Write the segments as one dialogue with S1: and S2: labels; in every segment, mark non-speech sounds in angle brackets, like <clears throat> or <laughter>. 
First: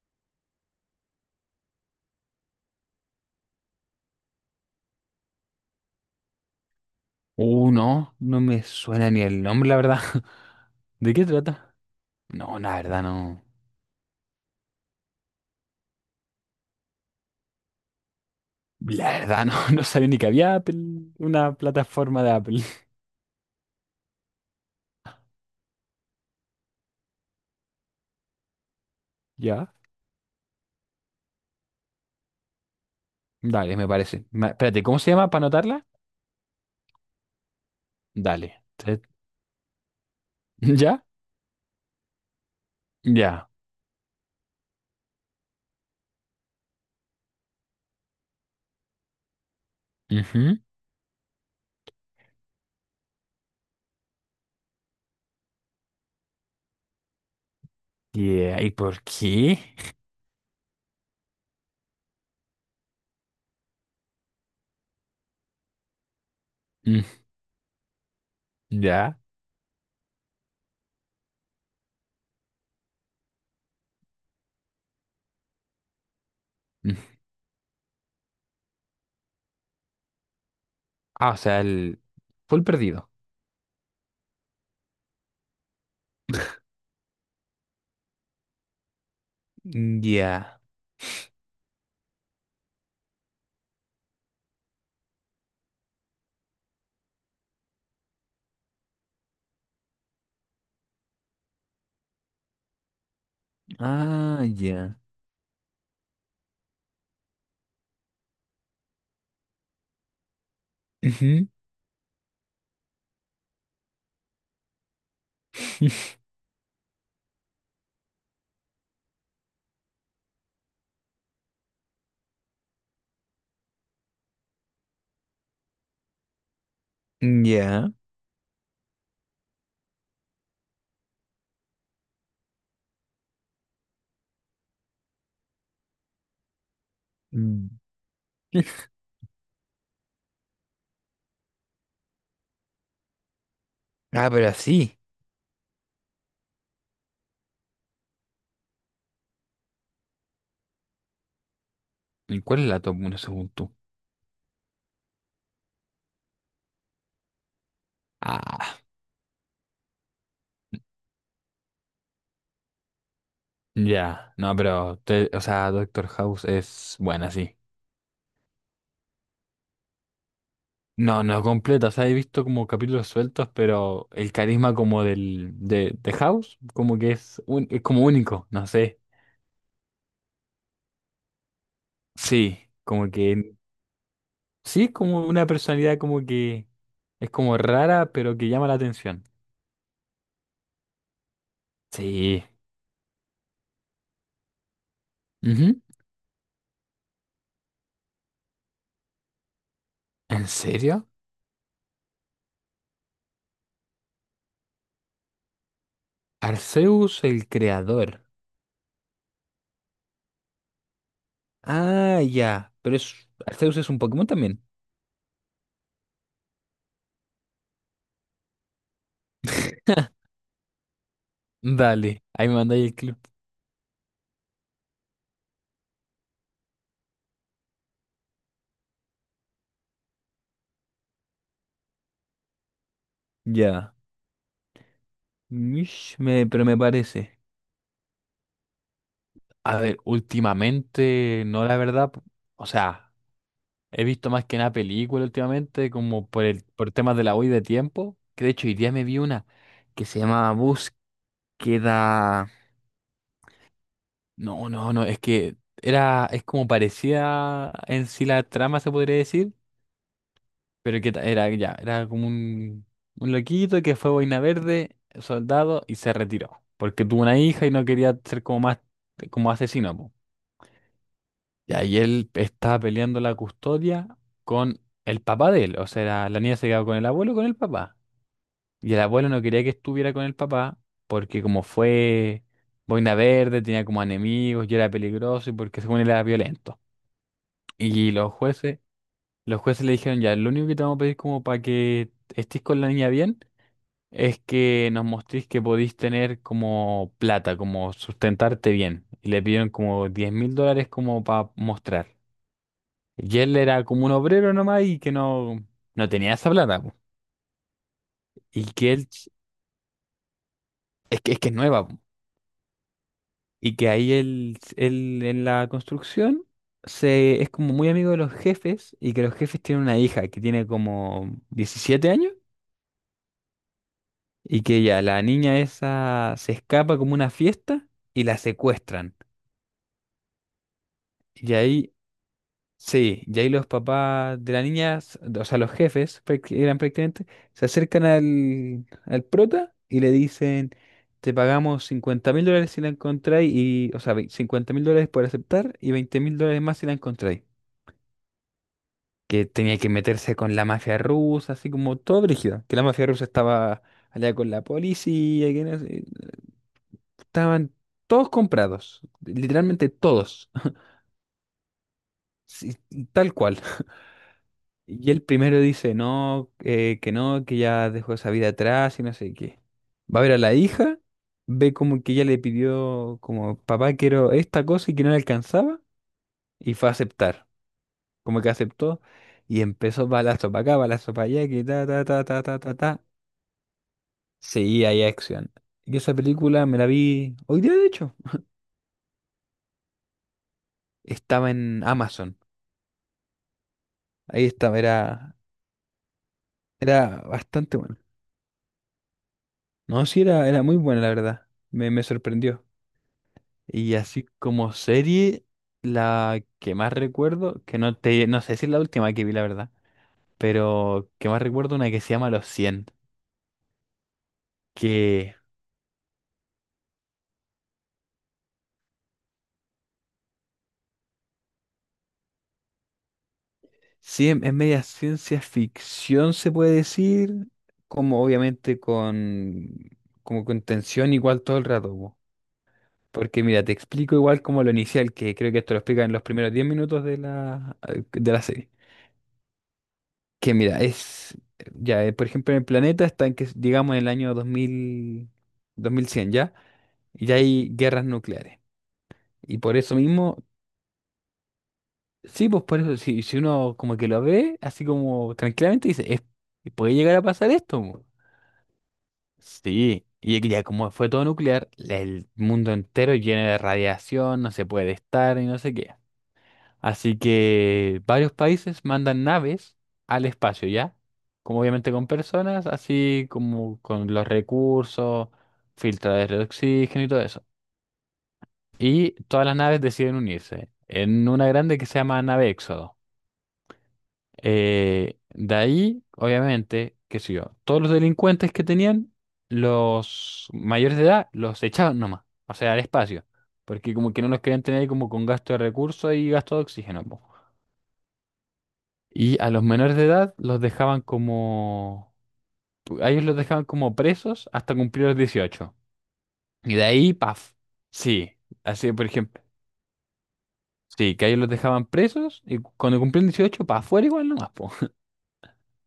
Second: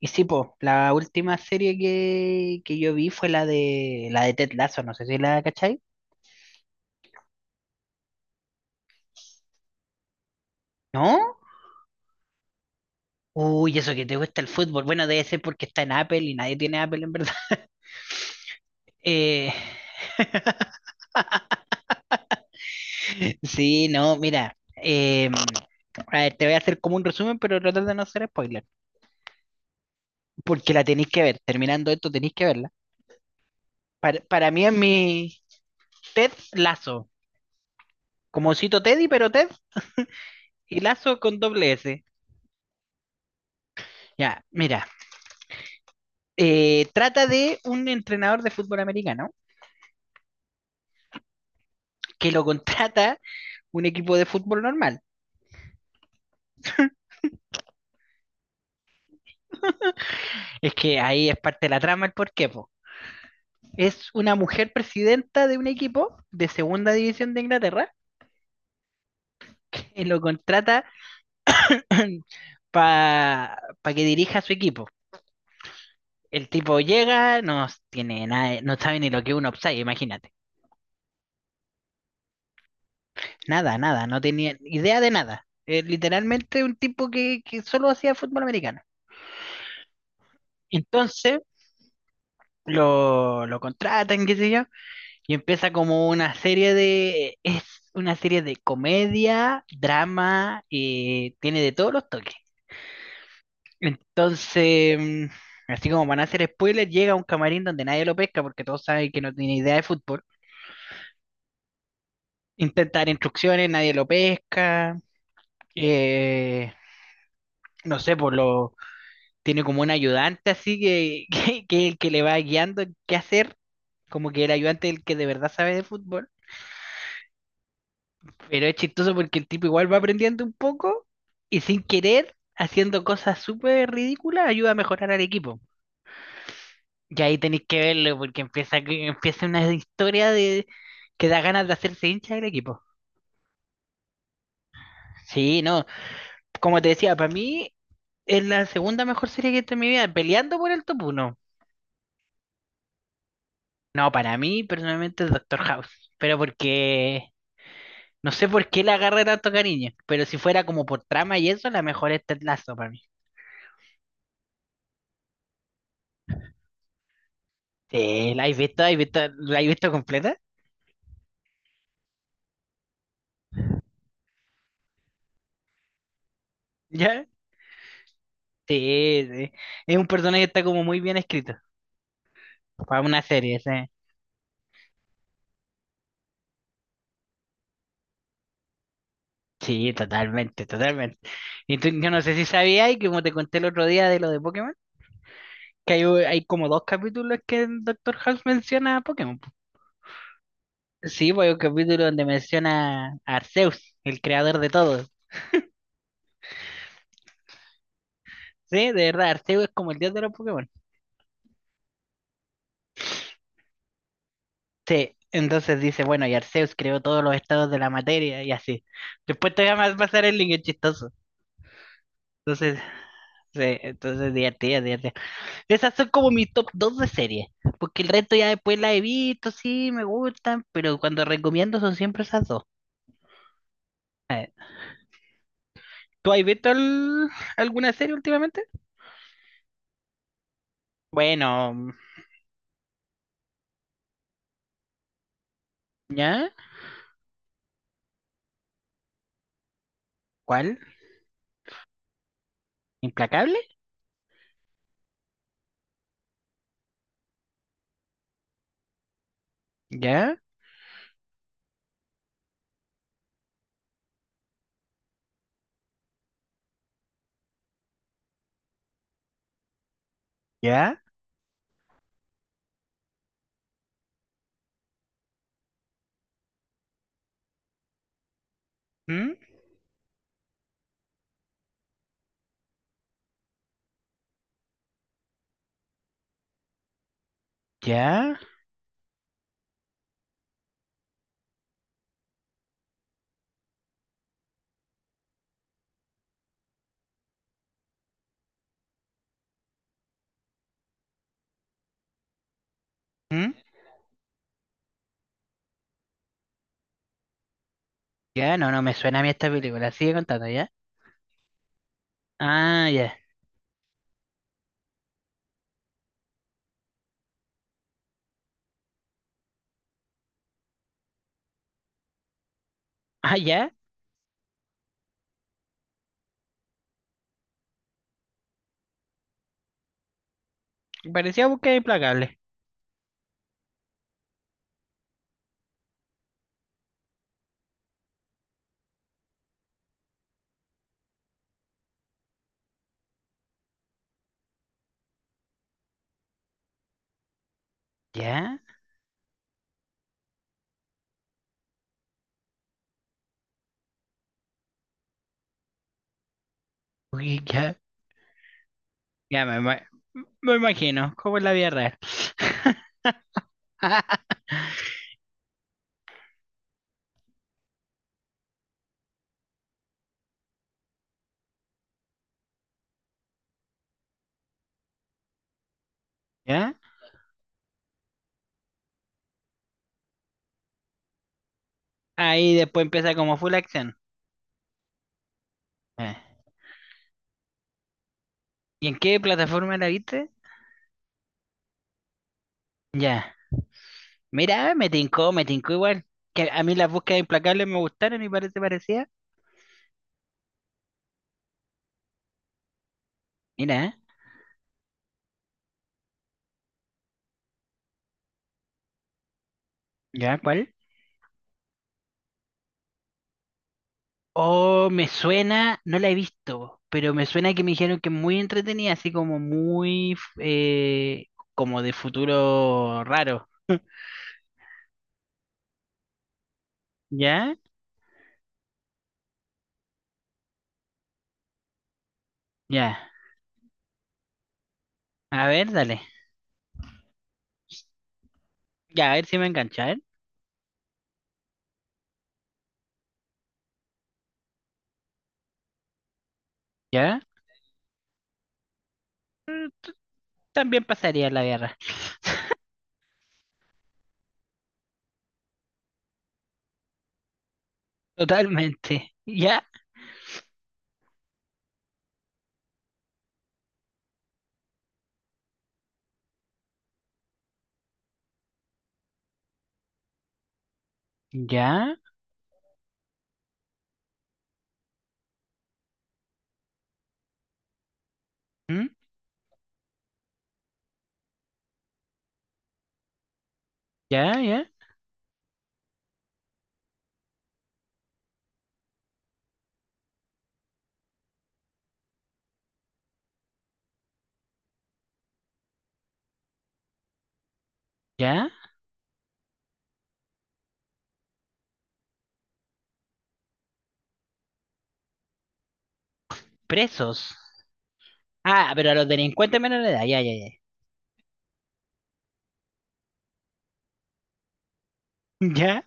S1: Y sí, pues, la última serie que yo vi fue la de Ted Lasso, no sé si la cachai.
S2: No, no me suena ni el nombre, la verdad. <laughs> ¿De qué
S1: ¿No?
S2: trata? No, la verdad no.
S1: Uy, eso que te gusta el fútbol. Bueno, debe ser porque está en Apple y nadie tiene Apple en verdad. <laughs>
S2: La verdad
S1: Eh,
S2: no, <laughs> no sabía ni que había Apple, una plataforma de Apple. <laughs>
S1: sí, no, mira. A ver, te voy a hacer como un resumen, pero tratar de no hacer spoiler.
S2: Ya,
S1: Porque la tenéis que ver. Terminando esto, tenéis que verla.
S2: dale, me
S1: Para,
S2: parece.
S1: para mí es
S2: Espérate, ¿cómo se llama
S1: mi
S2: para anotarla?
S1: Ted Lasso. Como
S2: Dale.
S1: cito Teddy, pero Ted
S2: <laughs>
S1: y
S2: ¿Ya?
S1: Lazo con doble S.
S2: Ya.
S1: Ya, mira. Trata de un entrenador de fútbol americano
S2: Ujú.
S1: que lo contrata un equipo de fútbol normal.
S2: Yeah, ¿y por qué?
S1: Es que ahí es parte de la trama el porqué, po. Es una mujer presidenta de un equipo de segunda
S2: Mm,
S1: división de Inglaterra
S2: ya.
S1: que lo contrata <clears throat> <coughs> para pa que dirija su equipo. El tipo
S2: Mm.
S1: llega, no tiene nada, no sabe ni lo que es un offside, imagínate.
S2: Ah, o sea, el full perdido.
S1: Nada, nada, no tenía idea de nada. Es literalmente un tipo que solo hacía fútbol americano.
S2: Mm, ya.
S1: Entonces, lo contratan, qué sé yo. Y empieza como una serie de, es una serie de comedia, drama, tiene de todos los toques.
S2: Ah, ya.
S1: Entonces, así como van a hacer spoilers, llega a un camarín donde nadie lo pesca porque todos saben que no tiene idea de fútbol.
S2: Ujú.
S1: Intenta dar instrucciones, nadie lo pesca.
S2: <laughs>
S1: eh, no sé, tiene como un ayudante así que, <laughs> que le va guiando qué hacer. Como que el ayudante es el que de verdad sabe de fútbol.
S2: Ya.
S1: Pero es chistoso porque el tipo igual va aprendiendo un poco y sin querer, haciendo cosas súper ridículas, ayuda a mejorar al equipo. Y ahí tenéis
S2: Mm.
S1: que verlo porque empieza una historia de que da ganas de hacerse hincha del equipo.
S2: Ah, pero así.
S1: Sí, no, como te decía, para mí es la segunda mejor serie que he visto en mi vida, peleando por el top uno.
S2: ¿Y cuál es la top 1 según tú?
S1: No, para mí personalmente es Doctor House, pero porque no sé por
S2: Ah,
S1: qué le agarré tanto cariño, pero si fuera como por trama y eso, la mejor es Ted Lasso para mí.
S2: ya. No, pero, o sea, Doctor House es buena, sí.
S1: Sí, ¿la has visto? ¿Has visto? ¿La has visto completa?
S2: No, no completa. O sea, he visto como capítulos sueltos, pero el carisma como del, de House, como que
S1: ¿Ya?
S2: es como único, no sé.
S1: Sí, sí. Es un personaje que está como muy bien escrito
S2: Sí,
S1: para
S2: como
S1: una
S2: que,
S1: serie, sí.
S2: sí, es como una personalidad como que es como rara, pero que llama la atención.
S1: Sí, totalmente, totalmente. Y yo no sé si
S2: Sí.
S1: sabías, y como te conté el otro día de lo de Pokémon,
S2: Ujú.
S1: que hay como dos capítulos que el Doctor House menciona a Pokémon.
S2: ¿En serio?
S1: Sí, pues hay un capítulo donde menciona a Arceus, el creador de todo.
S2: Arceus el creador.
S1: Sí, de verdad, Arceus es como el dios de los Pokémon.
S2: Ah, ya. Pero Arceus es un Pokémon también.
S1: Sí, entonces dice, bueno, y Arceus creó todos los estados de la materia y así. Después te voy
S2: <laughs>
S1: a pasar el link, es chistoso.
S2: Dale, ahí me
S1: Entonces,
S2: mandáis el clip.
S1: sí, entonces divertida, divertida. Esas son como mi top 2 de series, porque el resto ya después la he visto, sí, me gustan, pero cuando recomiendo son siempre esas dos.
S2: Ya.
S1: Eh,
S2: Mish,
S1: ¿Tú has
S2: pero
S1: visto
S2: me parece.
S1: alguna serie últimamente?
S2: A ver, últimamente, no
S1: Bueno,
S2: la
S1: mm,
S2: verdad, o sea, he visto más que una película últimamente, como por
S1: ¿ya?
S2: el, por temas de la hoy de tiempo, que de hecho hoy día me vi una que se llama
S1: ¿Cuál?
S2: Búsqueda.
S1: ¿Implacable?
S2: No, no, no, es que era, es como parecía en sí la trama, se podría decir,
S1: ¿Ya?
S2: pero que era como un loquito que fue boina verde, soldado, y se retiró, porque tuvo una hija y no quería ser como más, como asesino,
S1: ¿Ya?
S2: y ahí él estaba peleando la custodia con el papá de él. O sea, la niña se quedaba con el abuelo o con el papá. Y el abuelo
S1: ¿Mm?
S2: no quería que estuviera con el papá porque como fue boina verde, tenía como enemigos y era peligroso y porque según él era violento. Y los
S1: ¿Ya?
S2: jueces, los jueces le dijeron, ya, lo único que te vamos a pedir como para que estés con la niña bien es que nos mostréis que podéis tener como plata, como sustentarte bien. Y le pidieron como $10,000 como para mostrar. Y
S1: ¿Mm?
S2: él era como un obrero nomás y que no, no tenía esa plata. Po.
S1: ¿Ya?
S2: Y
S1: No, no
S2: que
S1: me
S2: él,
S1: suena a mí esta película, sigue contando, ¿ya?
S2: es que es nueva. Po.
S1: Ah, ya.
S2: Y que ahí él en la construcción se, es como muy amigo de los jefes y que los jefes tienen una hija que tiene como 17 años
S1: Ah, ya.
S2: y que ya la niña esa se escapa como una fiesta y la secuestran.
S1: Parecía
S2: Y
S1: búsqueda
S2: ahí
S1: implacable.
S2: Sí, y ahí los papás de la niña, o sea, los jefes, eran prácticamente, se acercan al prota y le dicen, te pagamos $50,000 si la encontráis, y, o sea, 50 mil dólares por aceptar y $20,000 más si la encontráis.
S1: ¿Ya?
S2: Que tenía que meterse con la mafia rusa, así como todo brígido, que la mafia rusa estaba allá con la policía, que no sé,
S1: Uy,
S2: estaban
S1: ya.
S2: todos comprados,
S1: Ya me, ima-
S2: literalmente todos,
S1: me imagino, como es la vida real.
S2: <laughs> sí, tal cual.
S1: <laughs>
S2: Y el primero dice, no, que no, que ya dejó esa vida atrás y no sé qué. Va a ver a la hija, ve como que ella le pidió, como, papá, quiero esta cosa y que no le alcanzaba,
S1: ¿Ya?
S2: y fue a aceptar. Como que aceptó y empezó balazo para acá, balazo para allá, que ta, ta, ta, ta,
S1: Ahí
S2: ta, ta,
S1: después
S2: ta.
S1: empieza como full action.
S2: Seguía ahí acción. Y esa
S1: Ya.
S2: película me la vi hoy día, de hecho.
S1: ¿Y en qué plataforma la viste?
S2: Estaba en Amazon.
S1: Ya.
S2: Ahí
S1: Mira,
S2: estaba, era,
S1: me tincó igual. Que a mí las
S2: era
S1: búsquedas implacables
S2: bastante
S1: me
S2: buena.
S1: gustaron y parece parecía.
S2: No, sí, era muy buena, la verdad. Me sorprendió. Y
S1: Mira,
S2: así como serie, la que más recuerdo, que no sé si es la última que vi, la verdad,
S1: ¿ya cuál?
S2: pero que más recuerdo una que se llama Los cien
S1: Oh, me
S2: que
S1: suena, no la he visto, pero me suena que me dijeron que es muy entretenida, así como muy, como de futuro raro.
S2: sí es media ciencia ficción, se puede decir,
S1: ¿Ya?
S2: como obviamente como con tensión igual todo el rato. Po.
S1: Ya.
S2: Porque mira, te explico igual como lo inicial, que
S1: A
S2: creo que
S1: ver,
S2: esto lo
S1: dale.
S2: explica en los primeros 10 minutos de la serie.
S1: Ya, a ver si me engancha, ¿eh?
S2: Que mira, ya, por ejemplo, en el planeta está en que, digamos, en el año 2000 2100, ¿ya?
S1: ¿Ya?
S2: Y ya hay guerras nucleares. Y por eso mismo,
S1: También pasaría la guerra.
S2: sí, pues por eso, si uno como que lo ve, así como tranquilamente, dice, Puede llegar a pasar esto. Mo".
S1: Totalmente. Ya,
S2: Sí, y que ya como fue todo nuclear, el mundo entero lleno de radiación, no se puede estar y no sé qué. Así que varios países mandan naves al espacio, ¿ya? Como obviamente
S1: ya,
S2: con personas, así como con los recursos, filtradores de oxígeno y todo eso.
S1: ¿mm?
S2: Y todas las naves deciden unirse en una grande que se llama nave Éxodo.
S1: Ya, ya,
S2: De ahí, obviamente, qué sé yo, todos los delincuentes que tenían, los mayores de edad, los echaban nomás, o sea, al espacio, porque como que no los querían tener ahí como con gasto de recursos y gasto de oxígeno. Po.
S1: ya.
S2: Y a los menores de edad los dejaban como... A ellos los dejaban como presos hasta cumplir los 18. Y de ahí,
S1: Presos.
S2: paf. Sí,
S1: Ah, pero
S2: así
S1: a
S2: por
S1: los
S2: ejemplo.
S1: delincuentes menores de edad, ya, ya, ya. <laughs>
S2: Sí, que a ellos los dejaban presos y cuando cumplían 18 para afuera igual nomás, po.
S1: Ya,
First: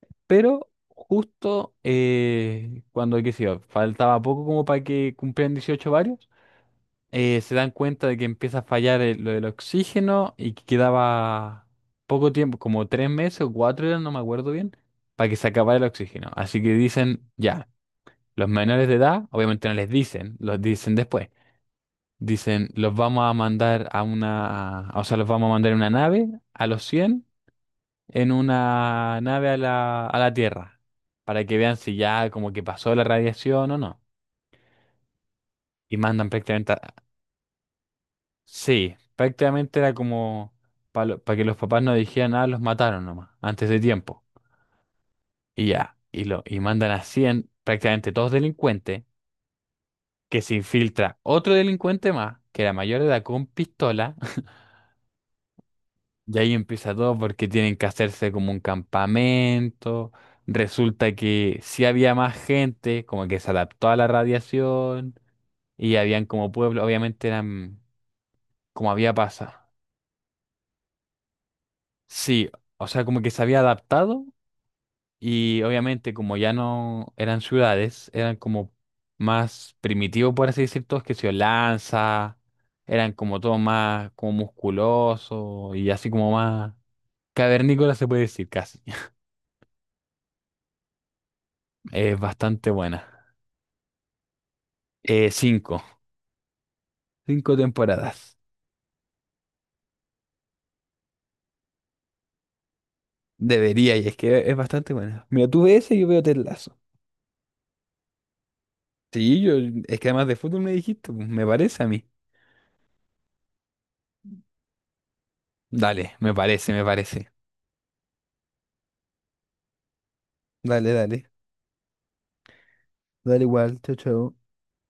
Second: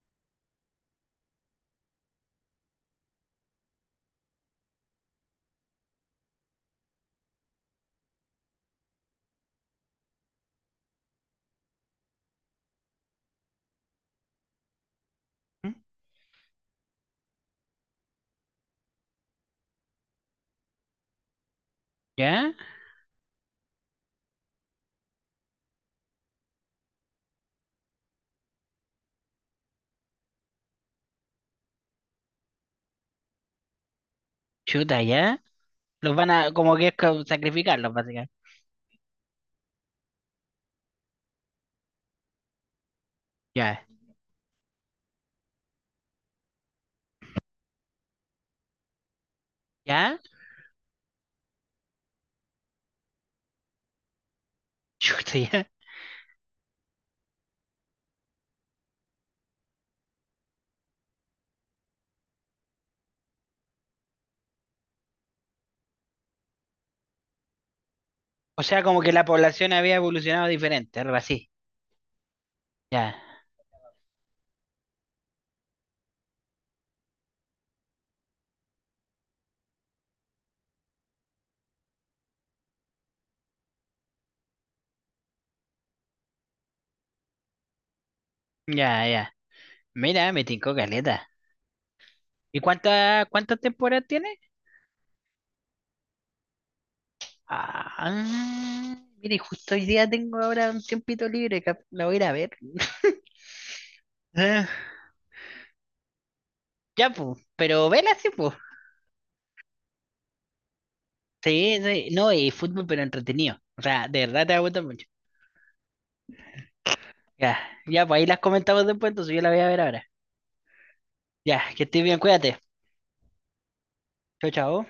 S2: <laughs> Pero justo cuando, qué sé yo, faltaba poco como para que cumplieran 18 varios, se dan cuenta de que empieza a fallar lo del oxígeno y que quedaba poco tiempo, como 3 meses o 4 eran, no me acuerdo bien, para que se
S1: ¿mm?
S2: acabara el oxígeno. Así que dicen, ya, los menores de edad, obviamente no les dicen, los dicen después.
S1: Ya,
S2: Dicen, los vamos a mandar a una, o sea, los vamos a mandar en una nave a los 100 en una nave a la Tierra, para que vean si ya como que pasó la radiación o no.
S1: chuta, ya.
S2: Y
S1: Los
S2: mandan
S1: van a,
S2: prácticamente
S1: como que es como sacrificarlos, básicamente.
S2: Sí, prácticamente era como para que los papás no dijeran nada, los mataron nomás, antes de
S1: Ya,
S2: tiempo. Y ya, y mandan a 100 prácticamente todos delincuentes,
S1: ya,
S2: que se infiltra otro delincuente más, que era mayor de edad con pistola, <laughs>
S1: <laughs> chuta, ya.
S2: y ahí empieza todo porque tienen que hacerse como un campamento. Resulta que sí había más gente, como que se adaptó a la radiación, y habían como pueblo, obviamente eran
S1: O sea,
S2: como
S1: como que
S2: había
S1: la
S2: pasado.
S1: población había evolucionado diferente, algo así.
S2: Sí, o sea,
S1: Ya,
S2: como que se había adaptado. Y obviamente, como ya no eran ciudades, eran como más primitivos, por así decir, todos que se lanza, eran como todo más como musculoso y así como más cavernícola se puede decir casi.
S1: ya,
S2: <laughs>
S1: ya. Mira, me tincó caleta.
S2: Es
S1: ¿Y
S2: bastante
S1: cuánta,
S2: buena.
S1: cuántas temporadas tiene?
S2: Eh, cinco, cinco
S1: Ah,
S2: temporadas.
S1: mire, justo hoy día tengo ahora un tiempito libre, la voy a ir a ver. <laughs>
S2: Debería, y es que es
S1: Eh,
S2: bastante buena. Mira, tú ves ese y yo veo Ted Lasso.
S1: Ya, pues, pero vela sí, pues.
S2: Sí, yo, es que además de fútbol me dijiste, pues, me
S1: Sí,
S2: parece a mí.
S1: sí, no, y fútbol, pero entretenido. O sea, de verdad te va a gustar mucho.
S2: Dale, me parece, me parece.
S1: Ya, ya, pues ahí las comentamos después, entonces yo la voy a ver ahora.
S2: Dale, dale.
S1: Ya, que estés bien, cuídate.
S2: Dale igual, chao, chao.
S1: Chao, chao.